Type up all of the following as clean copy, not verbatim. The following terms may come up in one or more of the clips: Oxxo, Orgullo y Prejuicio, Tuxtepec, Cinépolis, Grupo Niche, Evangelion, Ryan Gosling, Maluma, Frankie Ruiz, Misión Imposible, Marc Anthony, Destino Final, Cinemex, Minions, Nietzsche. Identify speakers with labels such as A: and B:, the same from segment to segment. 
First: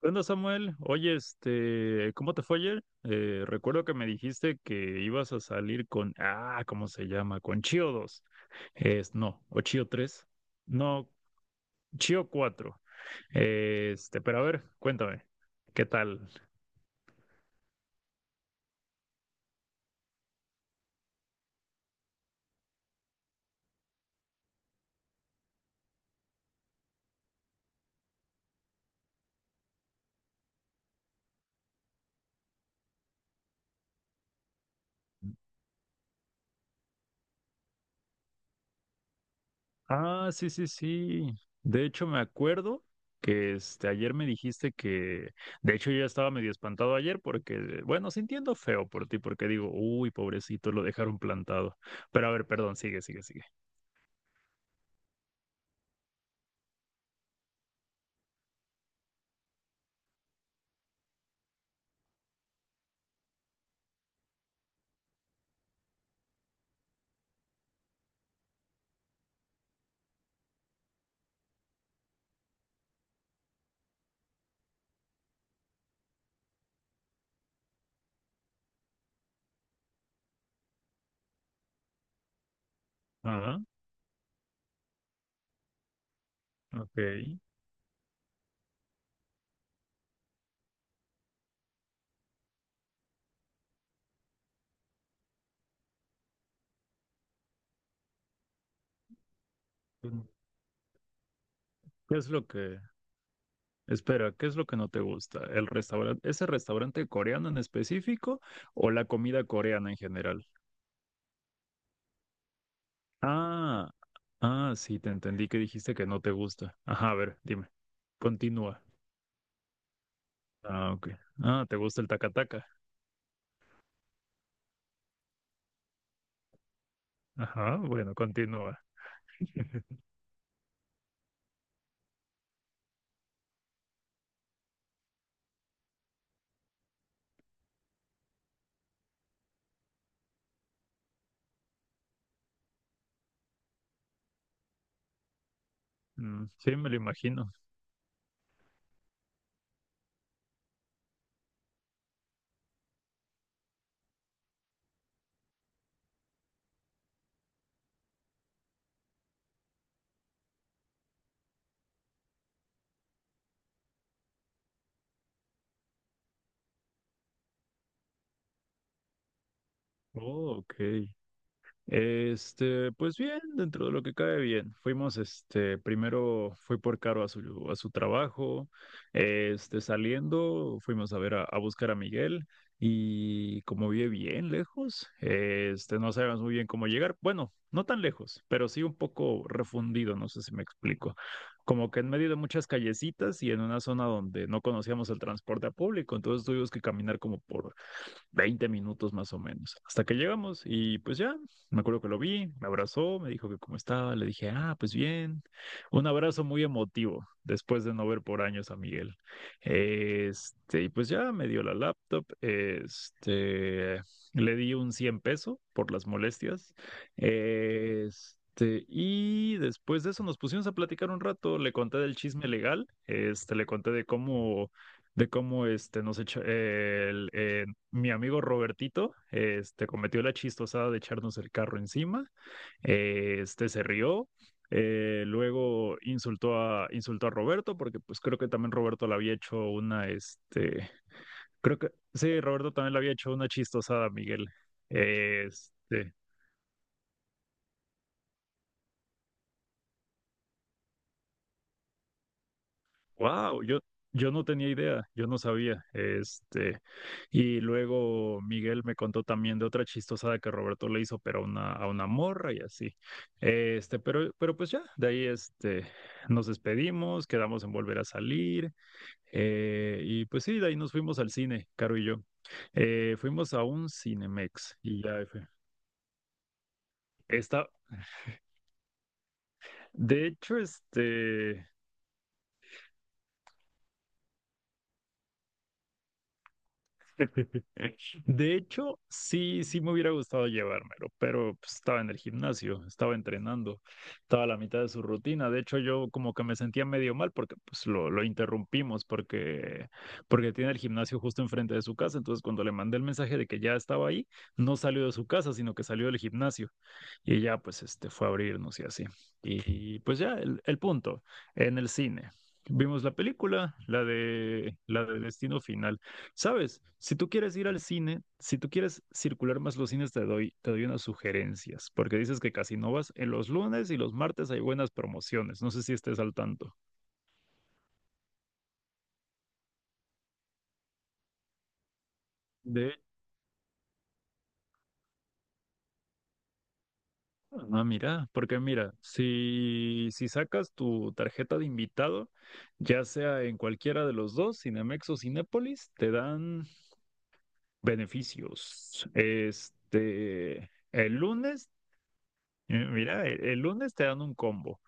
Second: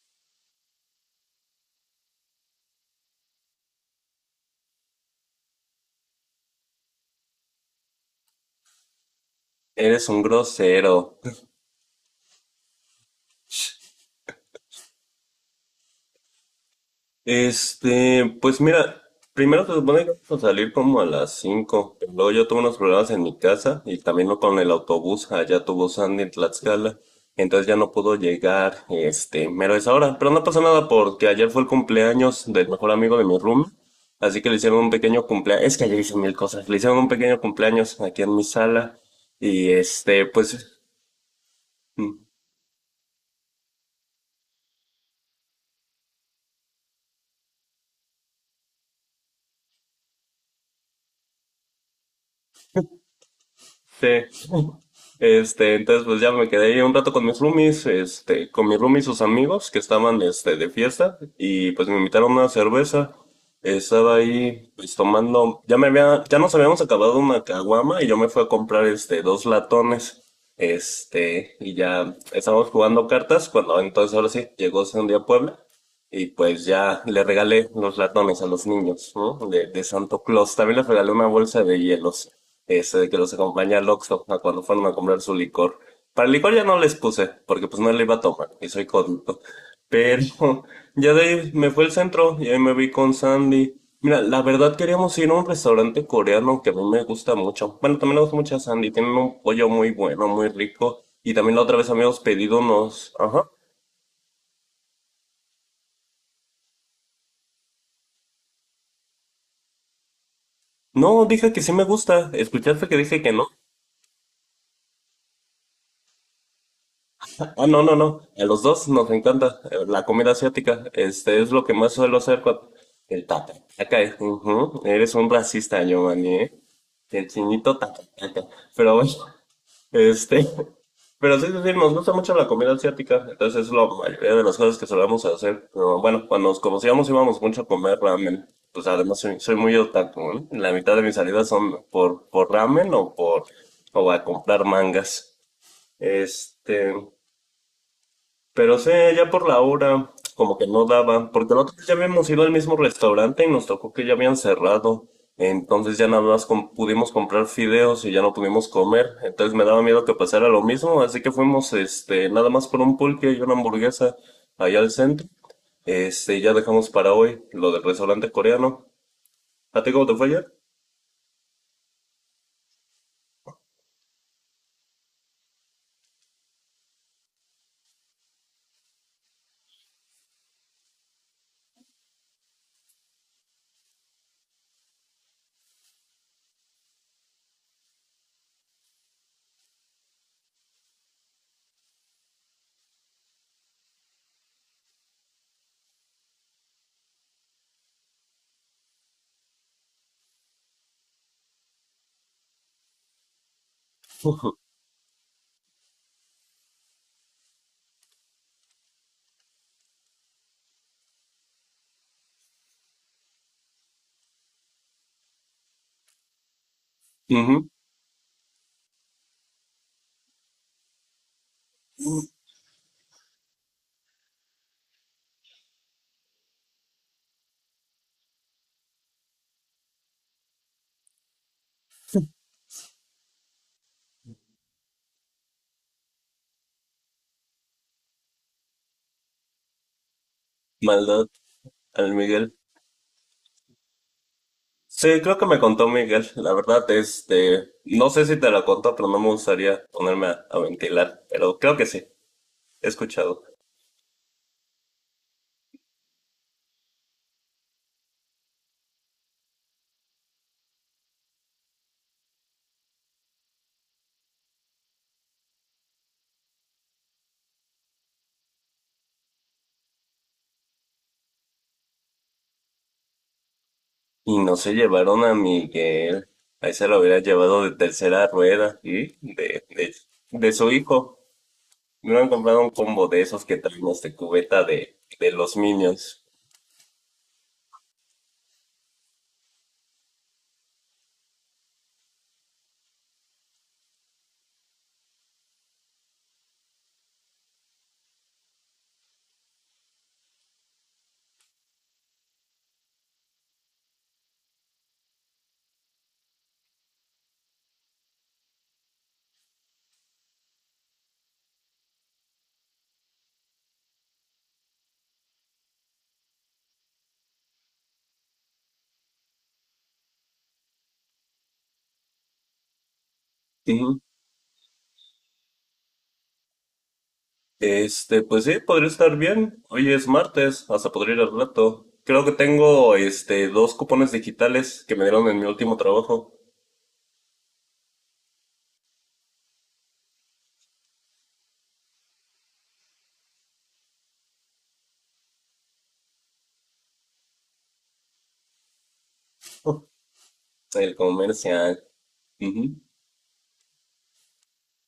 A: ¿Qué onda, Samuel? Oye, este, ¿cómo te fue ayer? Recuerdo que me dijiste que ibas a salir con, ah, ¿cómo se llama? Con Chio dos. Es, no, o Chio
B: Eres un
A: tres. No,
B: grosero.
A: Chio cuatro. Este, pero a ver, cuéntame, ¿qué tal?
B: Pues mira, primero se supone que vamos a salir como a las 5 pero luego yo tuve unos problemas en mi casa y también no con el autobús, allá tuvo Sandy en Tlaxcala, entonces ya no pudo llegar, mero es ahora, pero no pasa nada porque ayer fue el cumpleaños del mejor amigo de mi room, así que le hicieron un pequeño cumpleaños, es que ayer hice mil cosas, le hicieron un pequeño cumpleaños aquí en mi sala y
A: Ah, sí, sí,
B: pues,
A: sí. De hecho,
B: mm,
A: me acuerdo que este, ayer me dijiste que, de hecho, yo ya estaba medio espantado ayer porque, bueno, sintiendo feo por ti, porque digo, uy, pobrecito, lo dejaron plantado. Pero a ver, perdón, sigue, sigue, sigue.
B: sí. Entonces pues ya me quedé ahí un rato con mis roomies, con mis roomies sus amigos que estaban, de fiesta y pues me invitaron a una cerveza. Estaba ahí, pues tomando, ya nos habíamos acabado una caguama y yo me fui a comprar, dos latones, y ya estábamos jugando cartas cuando entonces ahora sí llegó Sandy a Puebla y pues ya le regalé los latones a los niños, ¿no? De Santo Claus. También les regalé una bolsa de hielos. Ese de que los acompaña al Oxxo a cuando fueron a comprar su licor. Para el licor ya no les puse,
A: Ok.
B: porque pues no le iba a tomar, y soy cómico. Pero ya de ahí me fui al centro y ahí me vi con Sandy. Mira, la verdad queríamos ir a un restaurante coreano que a mí me gusta mucho. Bueno, también me gusta mucho a Sandy. Tienen un pollo muy
A: Pues,
B: bueno, muy rico. Y también la otra vez
A: ¿qué
B: habíamos
A: es lo
B: pedido
A: que,
B: unos. Ajá.
A: espera, qué es lo que no te gusta? ¿El restaurante, ese restaurante coreano en específico o la comida coreana en general?
B: No, dije que sí me gusta. ¿Escuchaste que dije que no?
A: Ah, ah, sí, te entendí que dijiste que no te gusta. Ajá, a ver,
B: Ah,
A: dime.
B: no, no, no. A los
A: Continúa.
B: dos nos encanta la comida asiática.
A: Ah, ok.
B: Este es lo
A: Ah,
B: que
A: ¿te
B: más
A: gusta el
B: suelo
A: taca...
B: hacer con el tata. Acá, ujú. Eres un racista, Giovanni, ¿eh? El
A: Ajá,
B: chinito tata,
A: bueno,
B: tata.
A: continúa.
B: Pero bueno, este. Pero sí, sí, sí, nos gusta mucho la comida asiática. Entonces es la mayoría de las cosas que solemos hacer. Pero bueno, cuando nos conocíamos íbamos mucho a comer ramen. Pues además soy muy otaku, ¿no? La mitad de mis salidas son por ramen o a comprar mangas.
A: Mm, sí, me
B: Este.
A: lo imagino.
B: Pero sí, ya por la hora, como que no daba, porque la otra vez ya habíamos ido al mismo restaurante y nos tocó que ya habían cerrado. Entonces ya nada más pudimos comprar fideos y ya no pudimos comer. Entonces me daba miedo que pasara lo mismo, así que fuimos, nada más por un pulque y una hamburguesa allá al centro. Y ya dejamos para hoy lo del restaurante coreano. ¿A ti cómo te fue ayer?
A: Oh, ok. Este, pues bien, dentro de lo que cae bien. Fuimos, este, primero fui por Caro a su trabajo. Este, saliendo, fuimos a ver a buscar a Miguel, y como vive bien lejos, este, no sabíamos muy bien cómo llegar. Bueno, no tan lejos, pero sí un poco refundido, no sé si me explico. Como que en medio de muchas callecitas y en una zona donde no conocíamos el transporte público, entonces tuvimos que caminar como por 20 minutos más o menos, hasta que llegamos y pues ya, me acuerdo que lo vi, me abrazó, me dijo que cómo estaba, le dije, ah, pues bien, un abrazo muy emotivo después de no ver por años a Miguel. Este, y pues ya me dio la laptop. Este, le di un 100 pesos por las molestias.
B: Ujú,
A: Este, este, y después de eso nos pusimos a platicar un rato, le conté del chisme legal. Este, le conté de cómo este, nos echa, mi amigo Robertito este, cometió la chistosada de echarnos el carro encima. Este se rió. Luego insultó a Roberto, porque pues creo que también Roberto le había hecho una, este,
B: maldad,
A: creo que,
B: al
A: sí,
B: Miguel.
A: Roberto también le había hecho una chistosada a Miguel.
B: Sí, creo que me contó
A: Este,
B: Miguel. La verdad, no sé si te la contó, pero no me gustaría ponerme a ventilar. Pero creo que sí, he escuchado.
A: wow, yo no tenía idea, yo no sabía. Este, y luego Miguel me contó también de otra chistosada que Roberto le hizo, pero a una morra y así. Este, pero pues ya, de ahí este, nos despedimos, quedamos en volver a salir. Y pues sí, de ahí nos fuimos al cine, Caro y yo. Fuimos a un
B: Y no se
A: Cinemex y
B: llevaron
A: ya
B: a
A: fue.
B: Miguel. Ahí se lo hubiera llevado
A: Está,
B: de tercera rueda y de, de,
A: de
B: de
A: hecho,
B: su hijo.
A: este.
B: Me hubieran comprado un combo de esos que traen cubeta de los Minions.
A: De hecho, sí, sí me hubiera gustado llevármelo, pero pues, estaba en el gimnasio, estaba entrenando, estaba a la mitad de su rutina. De hecho, yo como que me sentía medio mal porque pues lo interrumpimos porque tiene el gimnasio justo enfrente de su casa. Entonces, cuando le mandé el mensaje de que ya estaba ahí, no salió de su casa, sino que salió del gimnasio. Y ya pues este fue a abrirnos y así. Y, pues ya, el punto, en el cine. Vimos la película, la de Destino Final. ¿Sabes? Si tú quieres ir al cine, si tú quieres circular más los cines, te doy unas sugerencias, porque dices que casi no vas. En los lunes y
B: Ujú.
A: los martes hay buenas promociones. No sé si estés al tanto.
B: Pues sí, podría estar bien. Hoy es martes, hasta podría ir al rato. Creo que tengo,
A: De,
B: dos cupones digitales que me dieron en mi último trabajo.
A: ah, mira, porque mira, si sacas tu tarjeta de invitado, ya sea en cualquiera de los dos, Cinemex o Cinépolis, te dan beneficios. Este,
B: El
A: el lunes...
B: comercial.
A: Mira, el lunes te dan un combo,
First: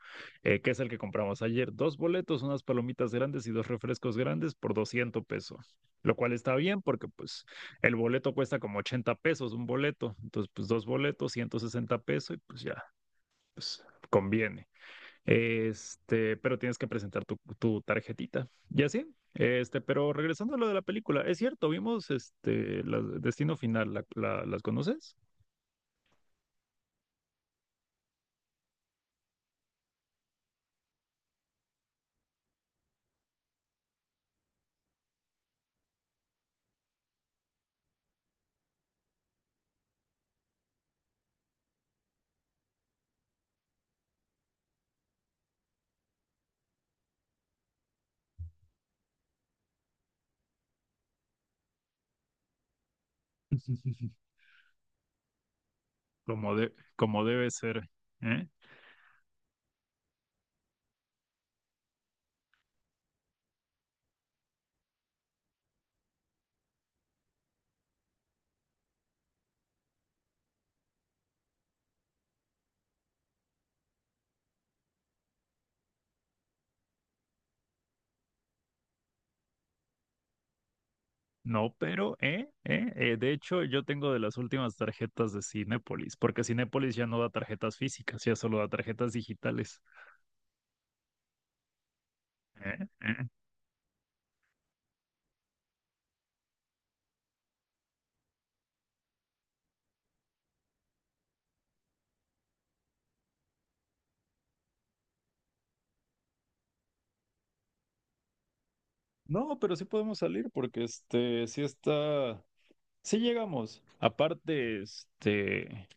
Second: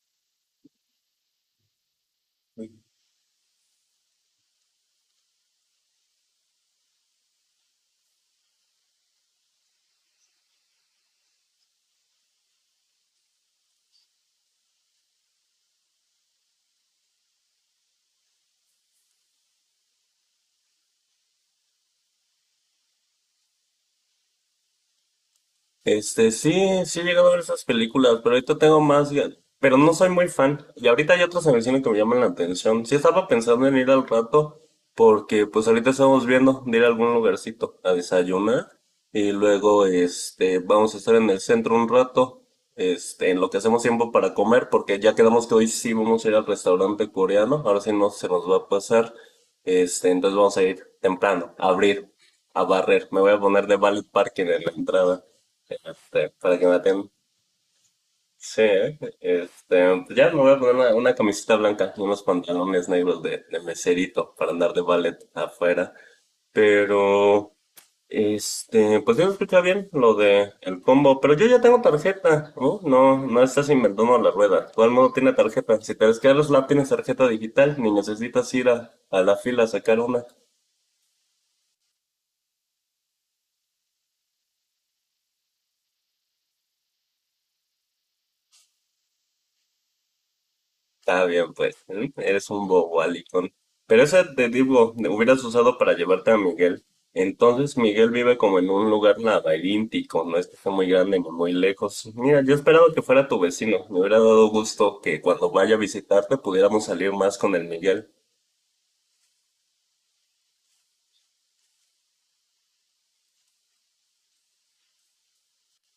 A: que es el que compramos ayer. Dos boletos, unas
B: Ujú.
A: palomitas grandes y dos refrescos grandes por 200 pesos. Lo cual está bien porque pues el boleto cuesta como 80 pesos un boleto. Entonces pues dos boletos, 160 pesos y pues ya, pues conviene. Este, pero tienes que presentar tu tarjetita. Y así, este, pero regresando a lo de la película, es cierto, vimos este, la- Destino Final, la- ¿las conoces?
B: Sí, sí he llegado a ver esas películas, pero ahorita tengo más, pero no soy muy fan. Y ahorita hay otras en el cine que me llaman la atención. Sí estaba pensando en ir al rato, porque pues ahorita estamos viendo de ir a algún lugarcito a desayunar. Y luego, vamos a estar en el centro un rato, en lo que hacemos tiempo para comer, porque ya quedamos que hoy sí vamos a ir al restaurante coreano. Ahora sí no se nos va a pasar. Entonces vamos a ir temprano, a abrir, a barrer. Me voy a poner de valet parking en la entrada.
A: Como,
B: Para que
A: de,
B: maten.
A: como debe ser. ¿Eh?
B: Sí, ¿eh? Pues ya me voy a poner una camiseta blanca y unos pantalones negros de meserito para andar de ballet afuera. Pero, pues yo escuché bien lo de el combo, pero yo ya tengo tarjeta, ¿no? No, no estás inventando la rueda. Todo el mundo tiene tarjeta. Si te ves que a los lab tienes tarjeta digital, ni necesitas ir a la fila a sacar una.
A: No, pero, ¿eh? ¿Eh? De hecho, yo tengo de las últimas tarjetas de Cinépolis, porque Cinépolis ya no da tarjetas físicas, ya solo da tarjetas digitales.
B: Está bien, pues. ¿Eh? Eres un
A: ¿Eh?
B: bobo,
A: ¿Eh?
B: Alicón. Pero ese te digo, hubieras usado para llevarte a Miguel. Entonces Miguel vive como en un lugar laberíntico, no es que esté muy grande ni muy lejos. Mira, yo esperaba que fuera tu vecino. Me hubiera dado gusto que cuando vaya a visitarte pudiéramos salir más con el Miguel.
A: No, pero sí podemos salir, porque este, sí está, sí llegamos. Aparte, este,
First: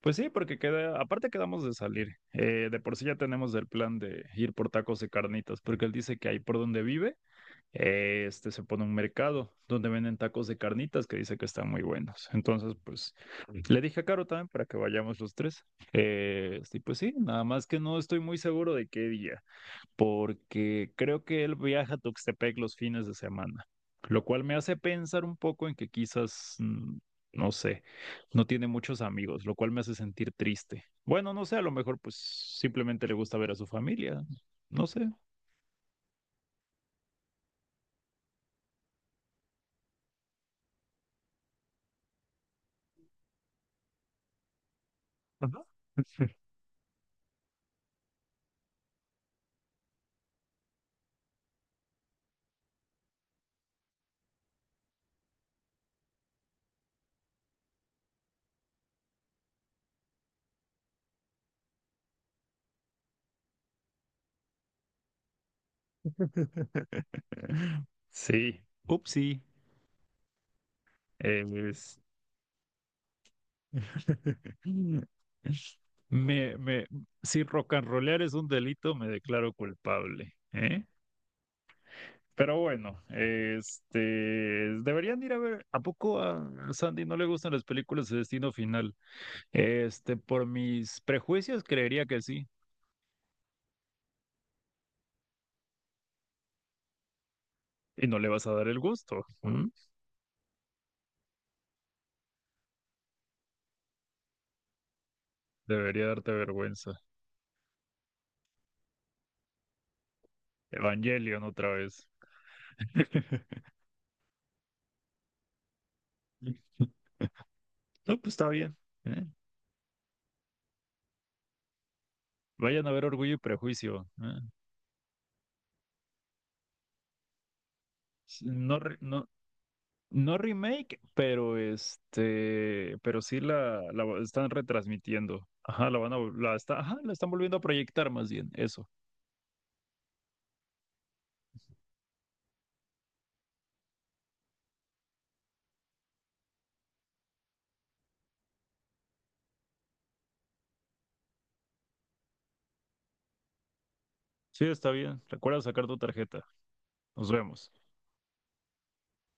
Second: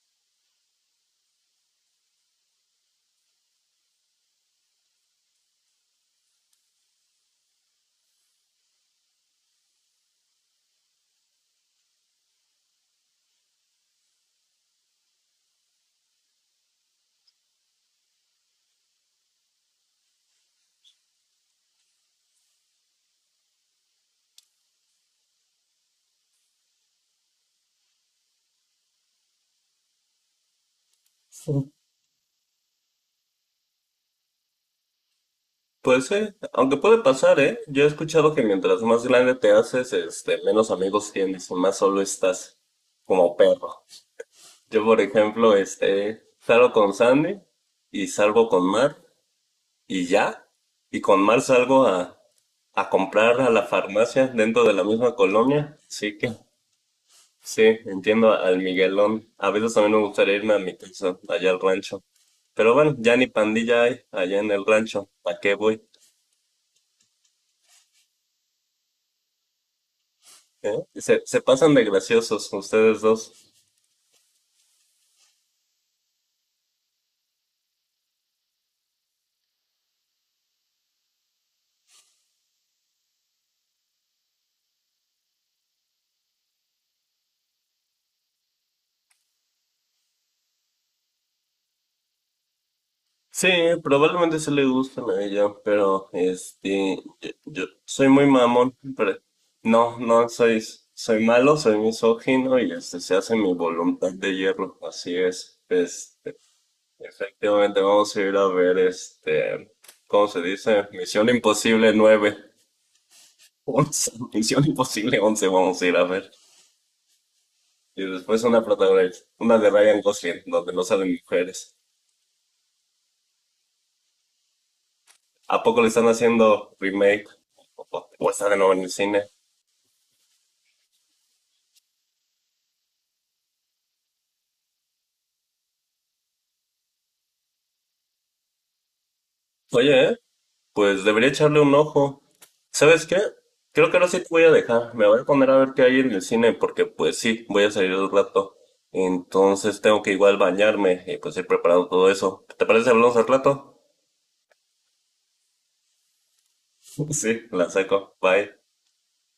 A: pues sí, porque queda, aparte quedamos de salir. De por sí ya tenemos el plan de ir por tacos y carnitas, porque él dice que ahí por donde vive este, se pone un mercado donde venden tacos de carnitas que dice que están muy buenos. Entonces, pues le dije a Caro también para que vayamos los tres. Este, y pues sí, nada más que no estoy muy seguro de qué día, porque creo que él viaja a Tuxtepec los fines de semana, lo cual me hace pensar un poco en que quizás, no sé, no tiene muchos amigos, lo cual me hace sentir triste. Bueno, no sé, a lo
B: Sí.
A: mejor pues simplemente le gusta ver a su familia, no sé.
B: Pues sí, aunque puede pasar, ¿eh? Yo he escuchado que mientras más grande te haces, menos amigos tienes y más solo estás como perro. Yo, por ejemplo, salgo con Sandy y salgo con Mar y ya. Y con Mar salgo a comprar a la farmacia dentro de la misma colonia. Así que sí, entiendo al Miguelón. A veces también me gustaría irme a mi casa, allá al rancho. Pero bueno, ya ni pandilla hay allá en el rancho. ¿Para qué voy?
A: Sí, upsí.
B: ¿Eh? Se pasan de
A: Es...
B: graciosos ustedes dos.
A: Me, me, si rock and rollear es un delito, me declaro culpable, ¿eh? Pero bueno, este, deberían ir a ver, ¿a poco a Sandy no le gustan las películas de Destino Final? Este, por mis prejuicios creería que sí,
B: Sí, probablemente se le gustan a ella, pero yo
A: y
B: soy
A: no
B: muy
A: le vas a dar
B: mamón,
A: el
B: pero
A: gusto, ¿m?
B: no, no soy, malo, soy misógino y se hace mi voluntad de hierro, así es.
A: Debería darte vergüenza.
B: Efectivamente vamos a ir a ver ¿cómo se dice? Misión
A: Evangelion otra
B: Imposible
A: vez.
B: nueve, 11, Misión Imposible 11, vamos a ir a ver. Y
A: No, pues
B: después
A: está
B: una
A: bien,
B: protagonista,
A: ¿eh?
B: una de Ryan Gosling, donde no salen mujeres.
A: Vayan a ver Orgullo y Prejuicio. ¿Eh?
B: ¿A poco le están haciendo remake? ¿O o está de nuevo
A: No,
B: en el
A: re-
B: cine?
A: no, no remake, pero este, pero sí la va- están retransmitiendo. Ajá, la van a, vol- la está, ajá, la están volviendo a proyectar más bien, eso.
B: Oye, ¿eh? Pues debería echarle un ojo. ¿Sabes qué? Creo que ahora sí te voy a dejar. Me voy a poner a ver qué hay en el cine porque pues sí, voy a salir un rato. Entonces tengo que igual bañarme y pues ir preparando todo eso. ¿Te parece si hablamos al rato?
A: Sí, está bien. Recuerda sacar tu tarjeta. Nos
B: Sí, la
A: vemos.
B: saco. Bye.